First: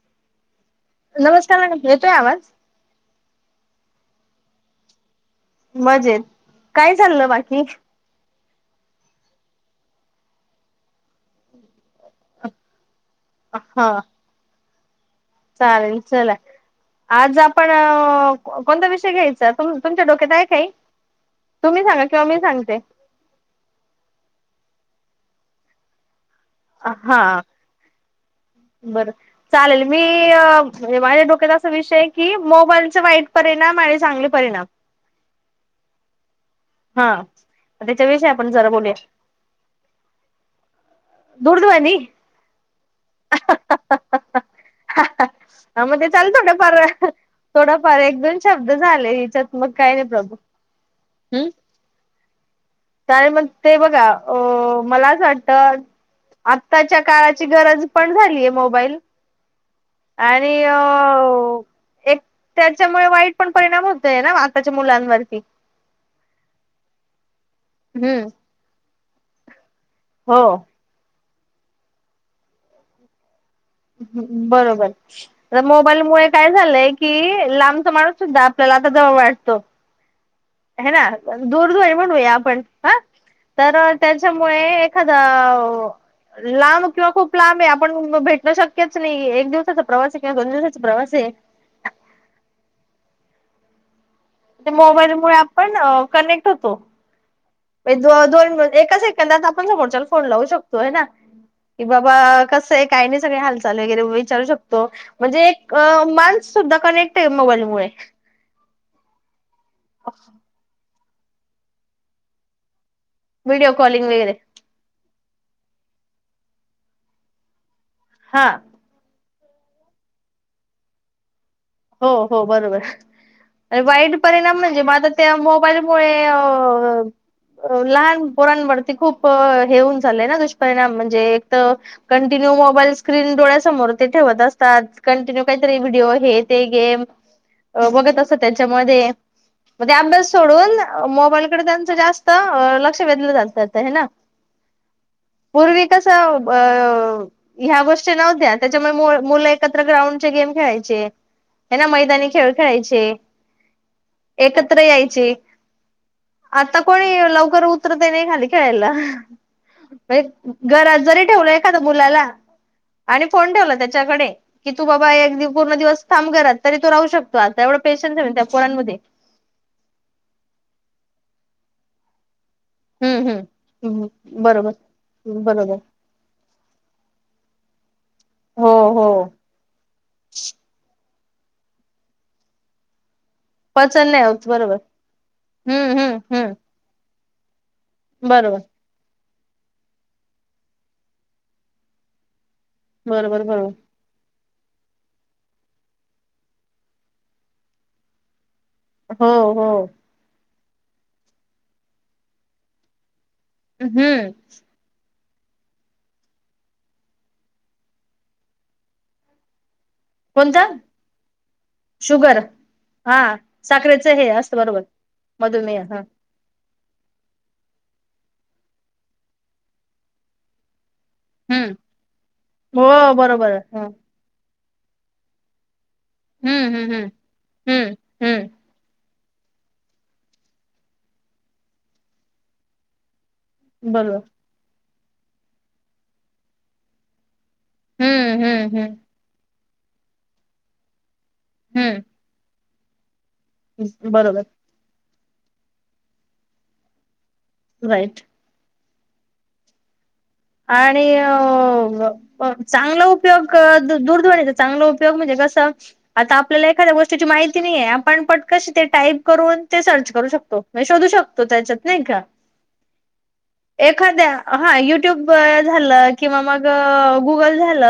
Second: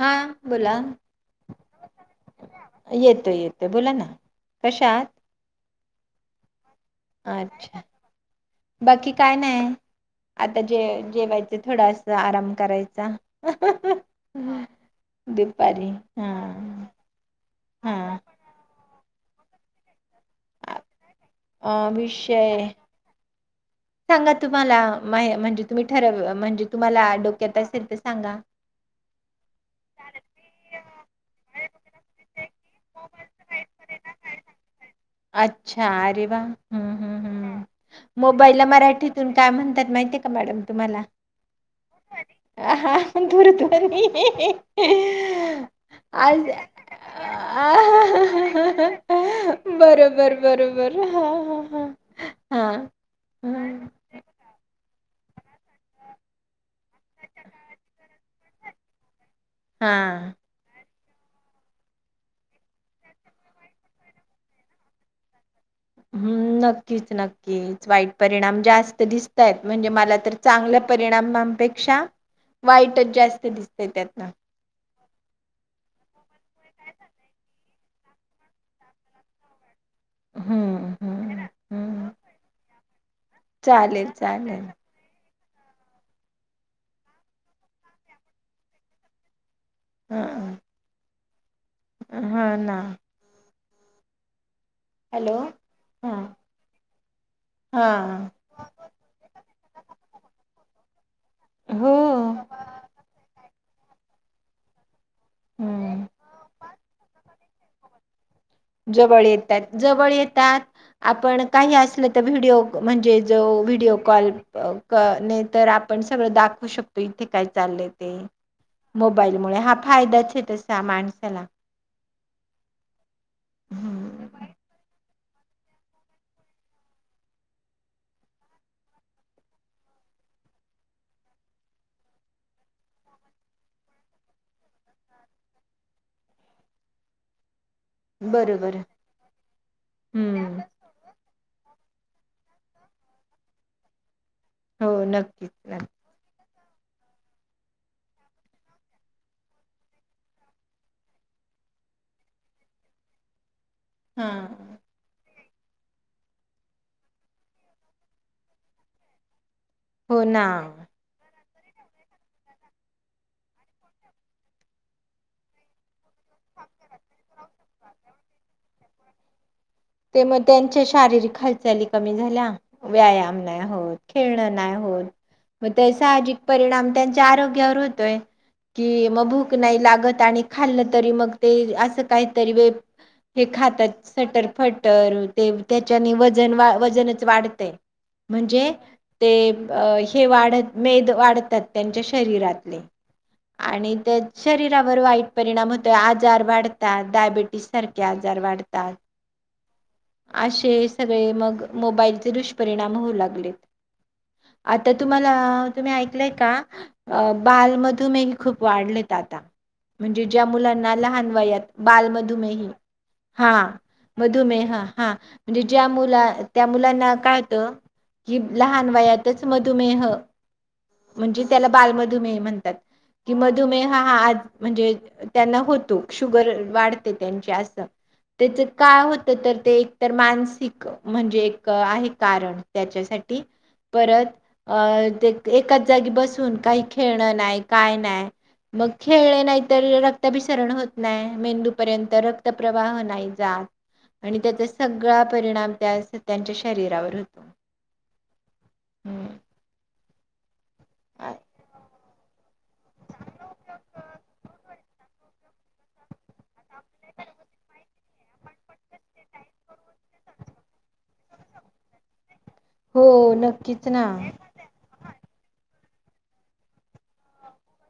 हा बोला नमस्कार मॅडम येतोय आवाज येतो - येतो. ताई बोला ना कशा आहात? मजेत. काय चाललं बाकी? अच्छा बाकी काय नाही आता जे - जेवायचं थोडं अस आराम करायचा. हा दुपारी हं. पण कोणतं विषय घ्यायचा तुम-तुमच्या डोक्यात आहे काही? तुम्ही सांगा किंवा मी विषय सांगते. सांगा तुम्हाला माया म्हणजे तुम्ही ठरव म्हणजे तुम्हाला हा डोक्यात असेल तर सांगा बर चालेल मी अ म्हणजे माया डोक्यात असा विषय आहे की मोबाईलच वाईट परिणाम आणि चांगले परिणाम. अच्छा अरे वा. हम्म हा हम्म हम्म, त्याच्याविषयी आपण मोबाईला जरा बोलूया मराठीतून काय म्हणतात माहितीय का मॅडम तुम्हाला? दूरध्वनी आ हा दूरध्वनी हा मग ते चाल आज थोडंफार थोडाफार एक दोन शब्द झाले हिच्यात मग [unintelligible] काय नाही प्रभू बरोबर बरोबर. हम् हा हा का मग हा हा ते बघा अ मलाच वाटतं आत्ताच्या काळाची गरज पण झालीय मोबाईल. हा आणि अ एक त्याच्यामुळे वाईट पण परिणाम होतोय ना आताच्या मुलांवरती. हम्म नक्कीच नक्की कीच वाईट हम्म परिणाम जास् त दिसतात. म्हणजे मला तर हो चांगला परिणाम पेक्षा वाईटच जास् बरोबर मोबाईल मुळे काय झालंय की लांब ण सुद्धा आपल्याला आता जवळ वाटतो.. ह हम्म ना हम्म दूरध्वनी हम्म म्हणूया आपण हा तर चालेल त्याच्यामुळे चालेल एखादा. हो लांब किंवा खूप लांब आहे आपण भेटण शक्यच नाही एक दिवस हा प्रवासीो दिवसातच प्रवासी. हा ना ते मोबाईल मु हॅलो आपण हा कनेक्ट होतो. हा दोन एका सेकंदात आपण समोरच्या फोन लावू शकतो. तो आहे ना कि हो बाबा कसं आहे काही नाही सगळे हालत वगैरे विचारू शकतो म्हणजे एक हम्म मानस सुद्धा कनेक्ट आहे मोबाईल होय जवळ येतात जवळ येतात आपण काही असल तर व्हिडिओ म्हणजे जो व्हिडिओ कॉलिंग कॉल वगैरे कणे तर आप.. पण सगळं दाखव शकतो इथे काय चाललंय.. ते हा मोबाईलमुळे हा फायदाच आहे तसा माणसाला हो हो बरोबर वाईट हम्म परिणाम म्हणजे मग आता त्या मोबाईल मु लहान पोरांवरती खूप हे होऊन झालंय ना दुष्पिणाम म्हणजे एक तर कंटिन्यू मोबाईल स्क्रीन डोळ्यासमोर ते ठेवत असतात कंटिन्यू काहीतरी व्हिडिओ आहेत. ते ग बघत असत बरोबर त्याच्यामध्ये मग ते अभ्यास हम्म सोडून मोबाईलकडे जास्त लक्ष वेधलं जात ना हो नक्कीच पूर्वी नक्की कस अ ह्या गोष्टी नव्हत्या त्याच्यामुळे मुलं एकत्र ग्राउंडचे गेम खेळायचे हाय ना, मैदानी खेळ खेळायचे हा एकत्र यायचे आता कोणी लवकर उतरता नाही खाली खेळायला हो ना घरात जरी ठेवलंय मुलाला आणि फोन ठेवला त्याच्याकडे की तू बाबा एक पूर्ण दिवस थांब घरात, तो राहू शकतो आता एवढं पेशन्स आहे त्या पोरांमध्ये ते मग त्यांच्या शारीरिक हालचाली कमी झाल्या हम्म व्यायाम हम्म नाही होत, हम्म खेळणं बरोबर नाही होत, मग बरोबर ते साहजिक परिणाम त्यांच्या आरोग्यावर होतोय, हो हो कि मग भूक नाही लागत, आणि खाल्लं तरी मग ते असं काहीतरी वेप हे खातात पचन नाही होत बरोबर सटरफट हम्म त्याच्या ने हम्म हम्म वजन वाढते वजनच वाढते बरोबर म्हणजे ते हे वाढत मेद वाढतात त्यांच्या शरीरात बरोबर बरोबर आणि त्यात शरीरावर वाईट परिणाम होतोय, आजार वाढतात, डायबिटीस सारखे आजार वाढ हो-हो असे सगळे मग मोबाईलचे दुष्परिणाम होऊ लागते हम्म तुम्हाला तुम्ही ऐकलंय का बाल मधुमेही खूप वाढलेत आता म्हणजे ज्या कोणता मुलांना लहान वयात शुगर बालमधुमेही हा साखरेचं हे असतं मधुमेह बरोबर हा म्हणजे मधुमेह ज्या हा मुला त्या मुलांना काय होत, कि लहान वयातच मधुमेह म्हणजे त्याला हम्म बालमधुमेह म्हणतात हो की बरोबर मधुमेह हा म्हणजे त्यांना होतो शुगर हम्म हम्म हम्म वाढते त्यांची अस हम्म त्याच हम्म होत तर ते एक तर मानसिक म्हणजे एक आहे कारण त्याच्यासाठी ते, बरोबर परत.... अ ते एकाच जागी बसून काही खेळणं नाही काय नाही हम्म हम्म मग खेळले नाहीत तर रक्तभिसरण होत नाही. हम्म मेंदूपर्यंत रक्त प्रभाह नाही जा. हम्म आणि बरोबर त्याचा सगळा. परिणाम त्या त्यांच्या शरीरावर होते. राईट आणि अ चांगला उपयोग दूरध्वनीचा चांगला उपयोग म्हणजे कस आता आपल्याला एखाद्या गोष्टीची माहिती नाही आहे आपण पट कशी ते टाईप करून ते सर्च करू शकतोे शोधू शकतो त्याच्यात नाही का हो नक्कीच ना. झाल किं मग गुगल झाल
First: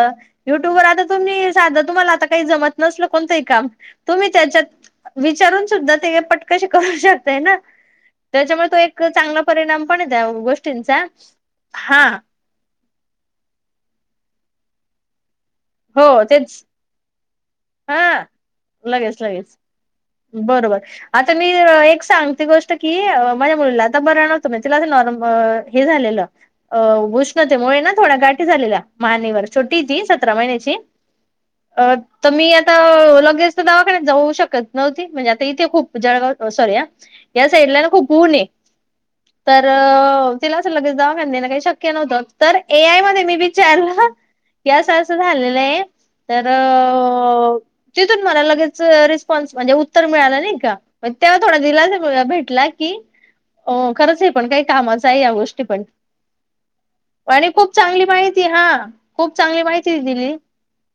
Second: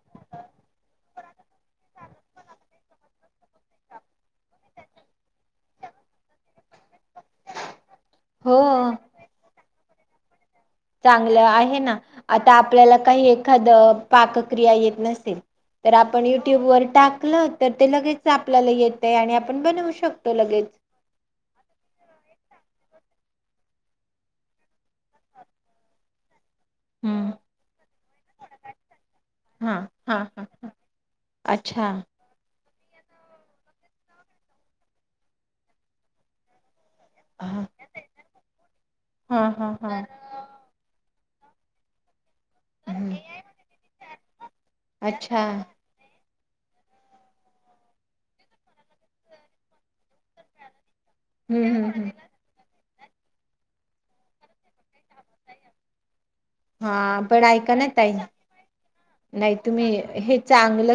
युट्यूब वर आता तुम्ही साध तुम्हाला आता काही जमत नसल कोणतंही काम तुम्ही त्याच्यात विचारून सुद्धा पटकशी करू शकता. ते ना त्याच्यामुळे तो हो. एक चांगला परिणाम. ण द गोष्ट [unintelligible] नचा चांगलं आहे आता आपल्याला काही एखाद पाक क्रिया येत नसतील तर हो आपण युट्यूब तेच वर टाक हा लगेच आणि लगेच आपण बनवू शकतो लगेच बरोबर आता मी एक सांगते गोष्ट की माझ्या मुलीला आता बरं नव्हतं म्ह तिला नॉर्म हे झालेलं अ हम्म. भुषणते मु ना थोडा गाठी झालेल्या माहानेवर हा छोटी ती हा सतरा हा महिन्याची अच्छा अ मी आता लगेच तर दावाखान्यात जाऊ शकत नव्हती म्हणजे आता इथे खूप जळगाव सॉरी या हा साईडला ना खूप ऊन आहे हा तर हा हा तिला असं लगेचदा पे ना काही शक्या ना उ द तर ए आय हम्म मध्ये मी विचारलं यासं अच्छा झालेलं आहे तार तथून म लगेच रिस्पन्स म्हणजे उत्तर मिळाला नाही का तेव्हा थोडा हम्म हम्म हम्म दिलासा भेटला की हो खरंच आहे पण काही कामाचं आहे या गोष्टी पण हा पण आणि खूप ऐका ना चांगली ताई माहिती हा खूप नाही चांगली माहिती तुम्ही दिली हे चांग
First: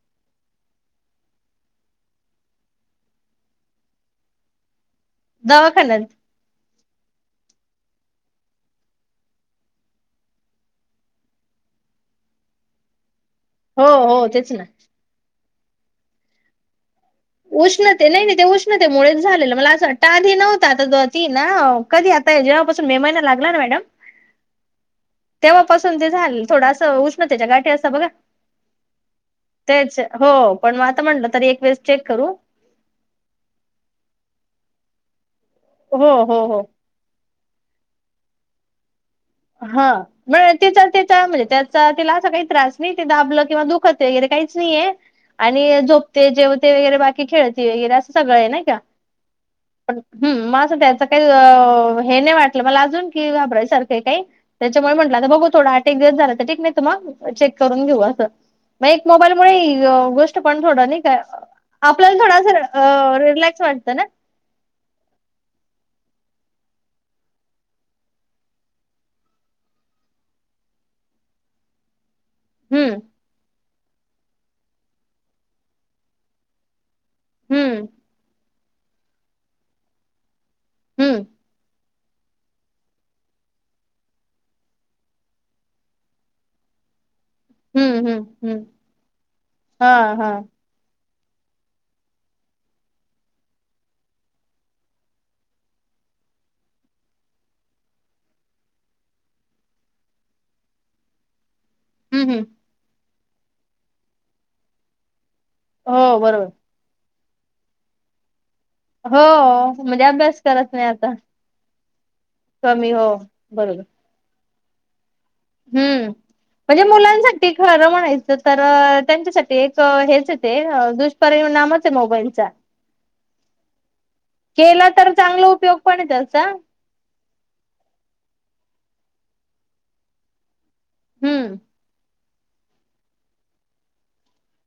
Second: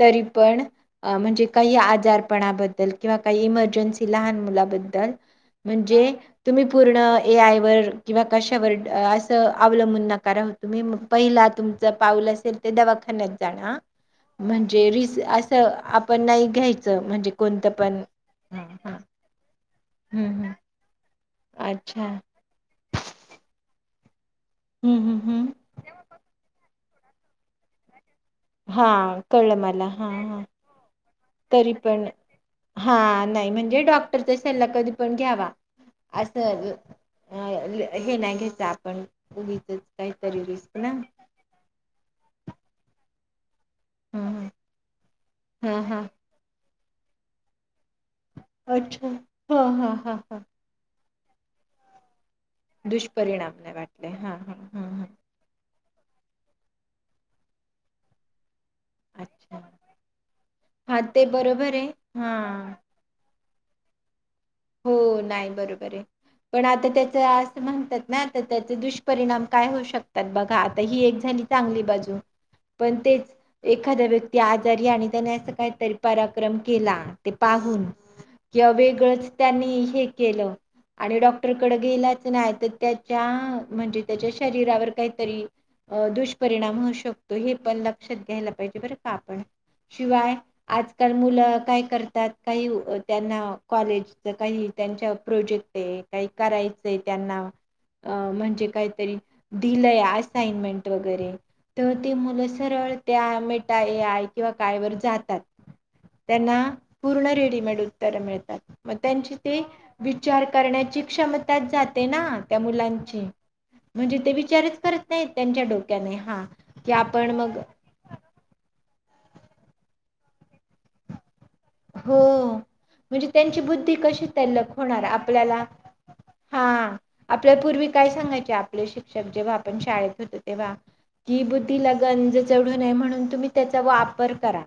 त पण म्हणज का इम लब म्हणजे दवाखान्यात तुम् पूर्ण ए आय व किंवा कशावर असं अवलंबून नकारव तुम्ही पहिला तुमचं पाऊल असेल ते दवाखान्यात हो हो तेच ना म्हणेजे आपण नाही घ्यायच उष्णते नाही नाही ते उष्णते हा मुच झालेलं मला असं वाटतं हम्म आधी हम्म नव्हता आता ती ना अच्छा कधी आता जेव्हापासून मे महिना लागला ना मॅडम हम्म हम्म हम्म तेव्हापासून ते झाले थोडा उष्णतेच्या गाठी असा बघा हा कळलं मला तेच हा हो हा पण मग आता म्हटलं तरी एकस पण हा नाही म्हणजे डॉक्टर कधी पण घ्यावा हो हो हो असं अ हे नाही घ्यायचं आपण उगीचच हा म काहीतरी रिस्क तिचा ना तिचा म्हणजे त्याचा तिला असं काही त्रास नाही ते दाबल किंवा दु- खतय वैगैरे हम्म. काहीच नाहीे हा आणि हा झोपते जेव तेय वगैरे बाकी खेळती वगैरे असं. सगळं आहे नाही अच्छा हा हा पण हा हा मग त्याचा काही हे नाही वाटत. मला अजून की दुष्परिणाम घाबराय नाही सारख वाटले काही हा हा हा त्याच्यामुळे हा म्हटलं आता बघू थोड आठ एक दिवस झाला तर ठीक नाही त मग चेक करून घेऊ असं. मग एक मोबाईल अच्छा मुळे गोष्ट पण थोड हा नाही का ते बरोबर आहे आपल्याला हा थोडं असं रिल्याक्स वाटत ना. हो नाही बरोबर आहे. पण आता त्याच असं म्हणतात ना आता त्याचे दुष्परिणाम काय होऊ शकतात बघा. आता ही एक झाली चांगली बाजू हम्म पण तेच एखाद्या व्यक्ती आजारी आणि त्याने असा काहीतरी पराक्रम केला. ते पाहून हम्म या वेगळंच त्यांनी हे केलं आणि हम्म डॉक्टरकडे गेला. त्याच्या म्हणजे त्याच्या शरीरावर काहीतरी दुष्परिणाम होऊ शकतो. तो हे पण हम्म लक्षात हम्म घ्यायला हम्म पाहिजे बरं का आपण हा हा शिवाय आज तर मुलं काय करतात काही त्यांना कॉलेज काही त्यांच्या प्रोजेक्ट आहे काही करायचंय त्यांना म्हणजे काहीतरी दिलंय असायन्टमेंट वगैरे तर ते हम्म हम्म मुलं सरळ त्या मेटा, एआय किंवा काय वर जातात. हो बरोबर त्यांना पूर्ण रेडिमेट उत्तर मिळतात. मग त्यांची ते हो म्हणजे अभ्यास विचार करत नाही करण्याची आता क्षमता जाते. ना त्या कमी हो मुलांची बरोबर म्हणजे ते वि चार रच करत नाहीत त्यांच्या हम्म डोक्याने हा म्हणजे की आपण मुलांसाठी मग खरं म्हणायचं तर, त्यांच्यासाठी एक हेच आहे ते दुष्परि परिणामच हो म्हणजे त्यांची बुद्धी कशी तल्लक केला होणार तर चांगला आपल्याला उपयोग पण आहे त्याचा हा आपल्यापूर्वी काय सांगायचे आपले शिक्षक जेव्हा आपण शाळेत होतो तेव्हा, की हम्म. बूद्धीला गंज चडू नये म्हणून तुम्ही त्याचा वापर करा.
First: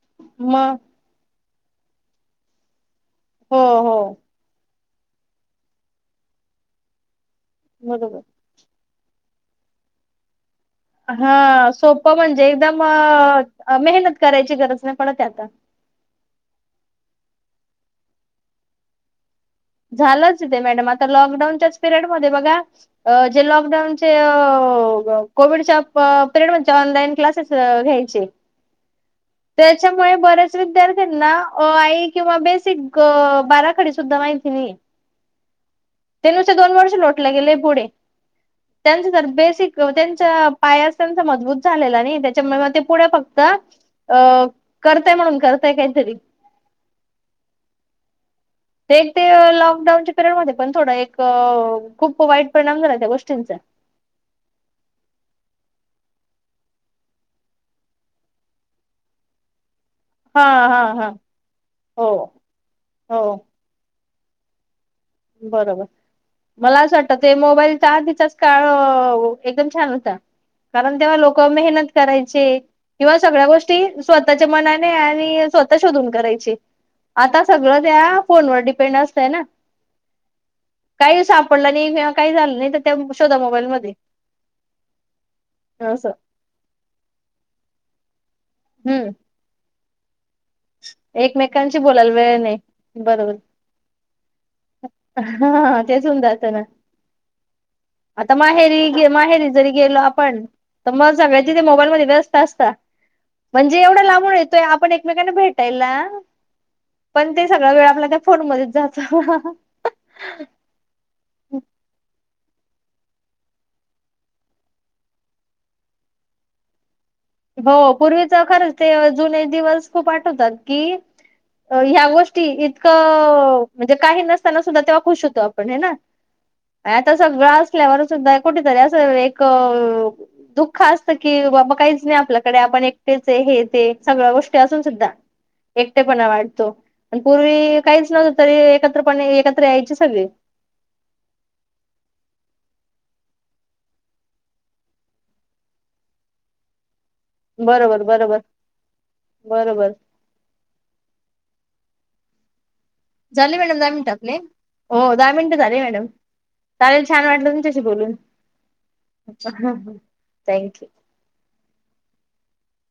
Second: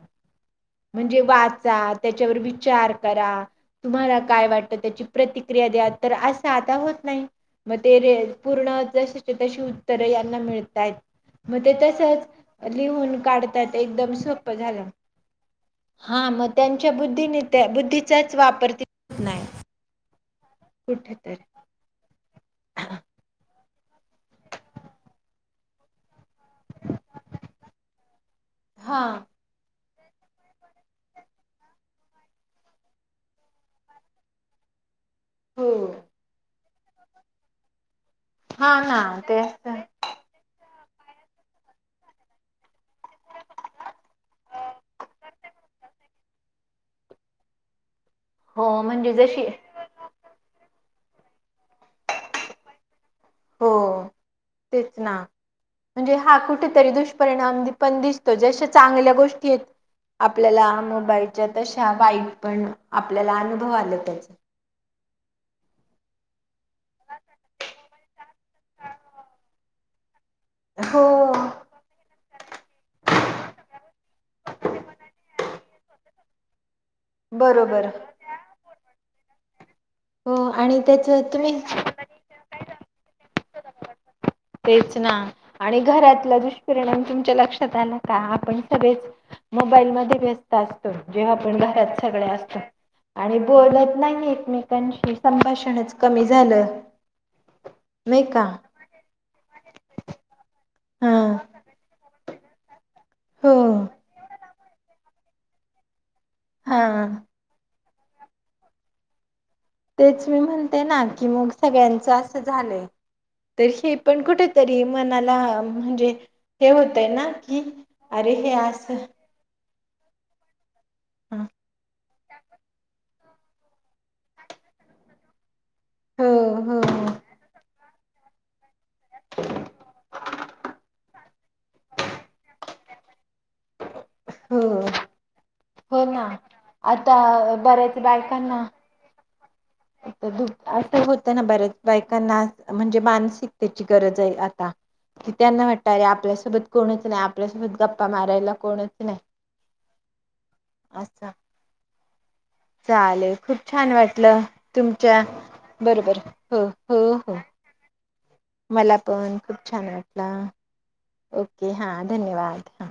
मग म्हणजे वाच - - त्याच्यावर विचार - - करा हो हो तुम्हाला काय वाट - - तर त्याची प्रतिक्रिया द्या. तर असं आता होत नाही. म ते रे बरोबर. पूर्ण - - ज तशी उत्तरे यांना मिळते - - हा सोपं म्हणजे एकदम लिहून काढतात एकदम मेहनत सोपं करायची गरज झालं नाही. त्या आता- - हा मग त्यांच्या बुद्धीने त्या बुद्धीचाच वापरत नाही. ह मम कुठ तर लकडाऊनच्याचं पिरेड - - ते बघा जे लॉकडाऊन चे - - कोविडच्या प - - [unintelligible] ऑनलाईन क्लासेस घ्यायचे हा तेच - - त्यामुळे बऱ्याच विद्यार्थ्यांना अ आई किंवा बेसिक बाराखडी सुधा माहि - - ती हो त्यानुसत दोन वर्ष लोटग गेलं पुढे- - हा ना त्यांच तर तेच तर बेसिक त्यांच्या - - पायाच त्यांचा मजबूत झालेला नाही त्याच्यामुळे मग ते पुढे फक्त अ करतय म्हणून करतय काहीतरी- - हो ते म्हणजे ते जशी लॉकडाऊनच्या पिरियड मध्ये पण थोडं एक - - क खूप वाईट परिणाम झाला त्या गोष्टींचा. हो तेच ना म्हणजे हा कुठेतरी दुष्परिणाम पण दिसतो जश चांगल्या गोष्टी आहेत. हा आपल्याला हा हा मोबाईलच्या तशा हो वाईट पण हो आपल्याला अनुभव आलेत त्याचे - - बरोबर मला असं वाटत ते मोबाईलच्या आधीचाच काळ - - एकदम छान होता. कारण तेव्हा हो लोक मेहनत करायचे किंवा सगळ्या गोष्टी स्वतःच्या मनाने आणि स्व - - शोधून करायचे. आता सगळं बरोबर त्या फोनवर डिपेंड असत. चं हेना. हो आणि त्याच काही तुम्ही सापडलं नाही काही झालं नाही तर त्या - - शोधा मोबाईलमध्ये - - तेच ना आणि घरातला दुष्परिणाम तुमच्या लक्षात आला. का ह. पण सगळेच हम्म मग - - मोबाईल मध्येे व्यस्त. असत जेव्हा आपण एकमेकांशी घरात बोलायला सगळे वेळ नाही असतो बरोबर आणि बोलत नाही एकमेकांशी हा संभाषणच तेच होऊन कमी जात ना झालं नाय आता का माहेरी माहेरी जरी गेलो आपण. तर हा मग सगायचीथे मोबाईलमध्ये वस्त्य. तसता हो म्हणजे एवढा लांबून येत आपण एकमेकांना भेट टायला. हा पण ते सगळा वेळ आपल्या फोन मध्ये जा तेच मी म्हणते ना की मग सगळ्यांच झालंय तर हे पण कुठेतरी मनाला म्हणजे हे होत हो पूर्वीच खरंच ते जुनेच दिवस खूप आठवतात कि ह्या गोष्टी इतकं म्हणजे काही नसताना सुद्धा तेव्हा खुश होतो. पण आहे ना हो हो आता सगळा अस कुठतरी आस एक दुःख असत की बाबा कायच नाही आपल्याकडे आपण एकटेच हे ते सगळ गोष्टी हो असून सुद्धा हो ना एकटेपणा वाटतो आता पण पूर्वी काहीच नव्हत तरी एकत्रपणे यायचे सगळे दुःख असं होतं ना बऱ्याच बायकांना म्हणजे मानसिकतेची गरज आहे आता की त्यांना वाटलय आता आपल्या सोबत कोणच नाही आपल्यासोबत बरोबर गप्पा बरोबर मारायला कोणच नाही बरोबर असं चालेल खूप झाले मॅडम दहा छान मिनिट आपले वाटलं हो तुमच्या दहा मिनिटं झाले मॅडम बरोबर हो हो चालेल छान हो वाटलं तुमच्याशी बोलून मला पण खूप छान वाटला थँक्यू ओके हा धन्यवाद. हां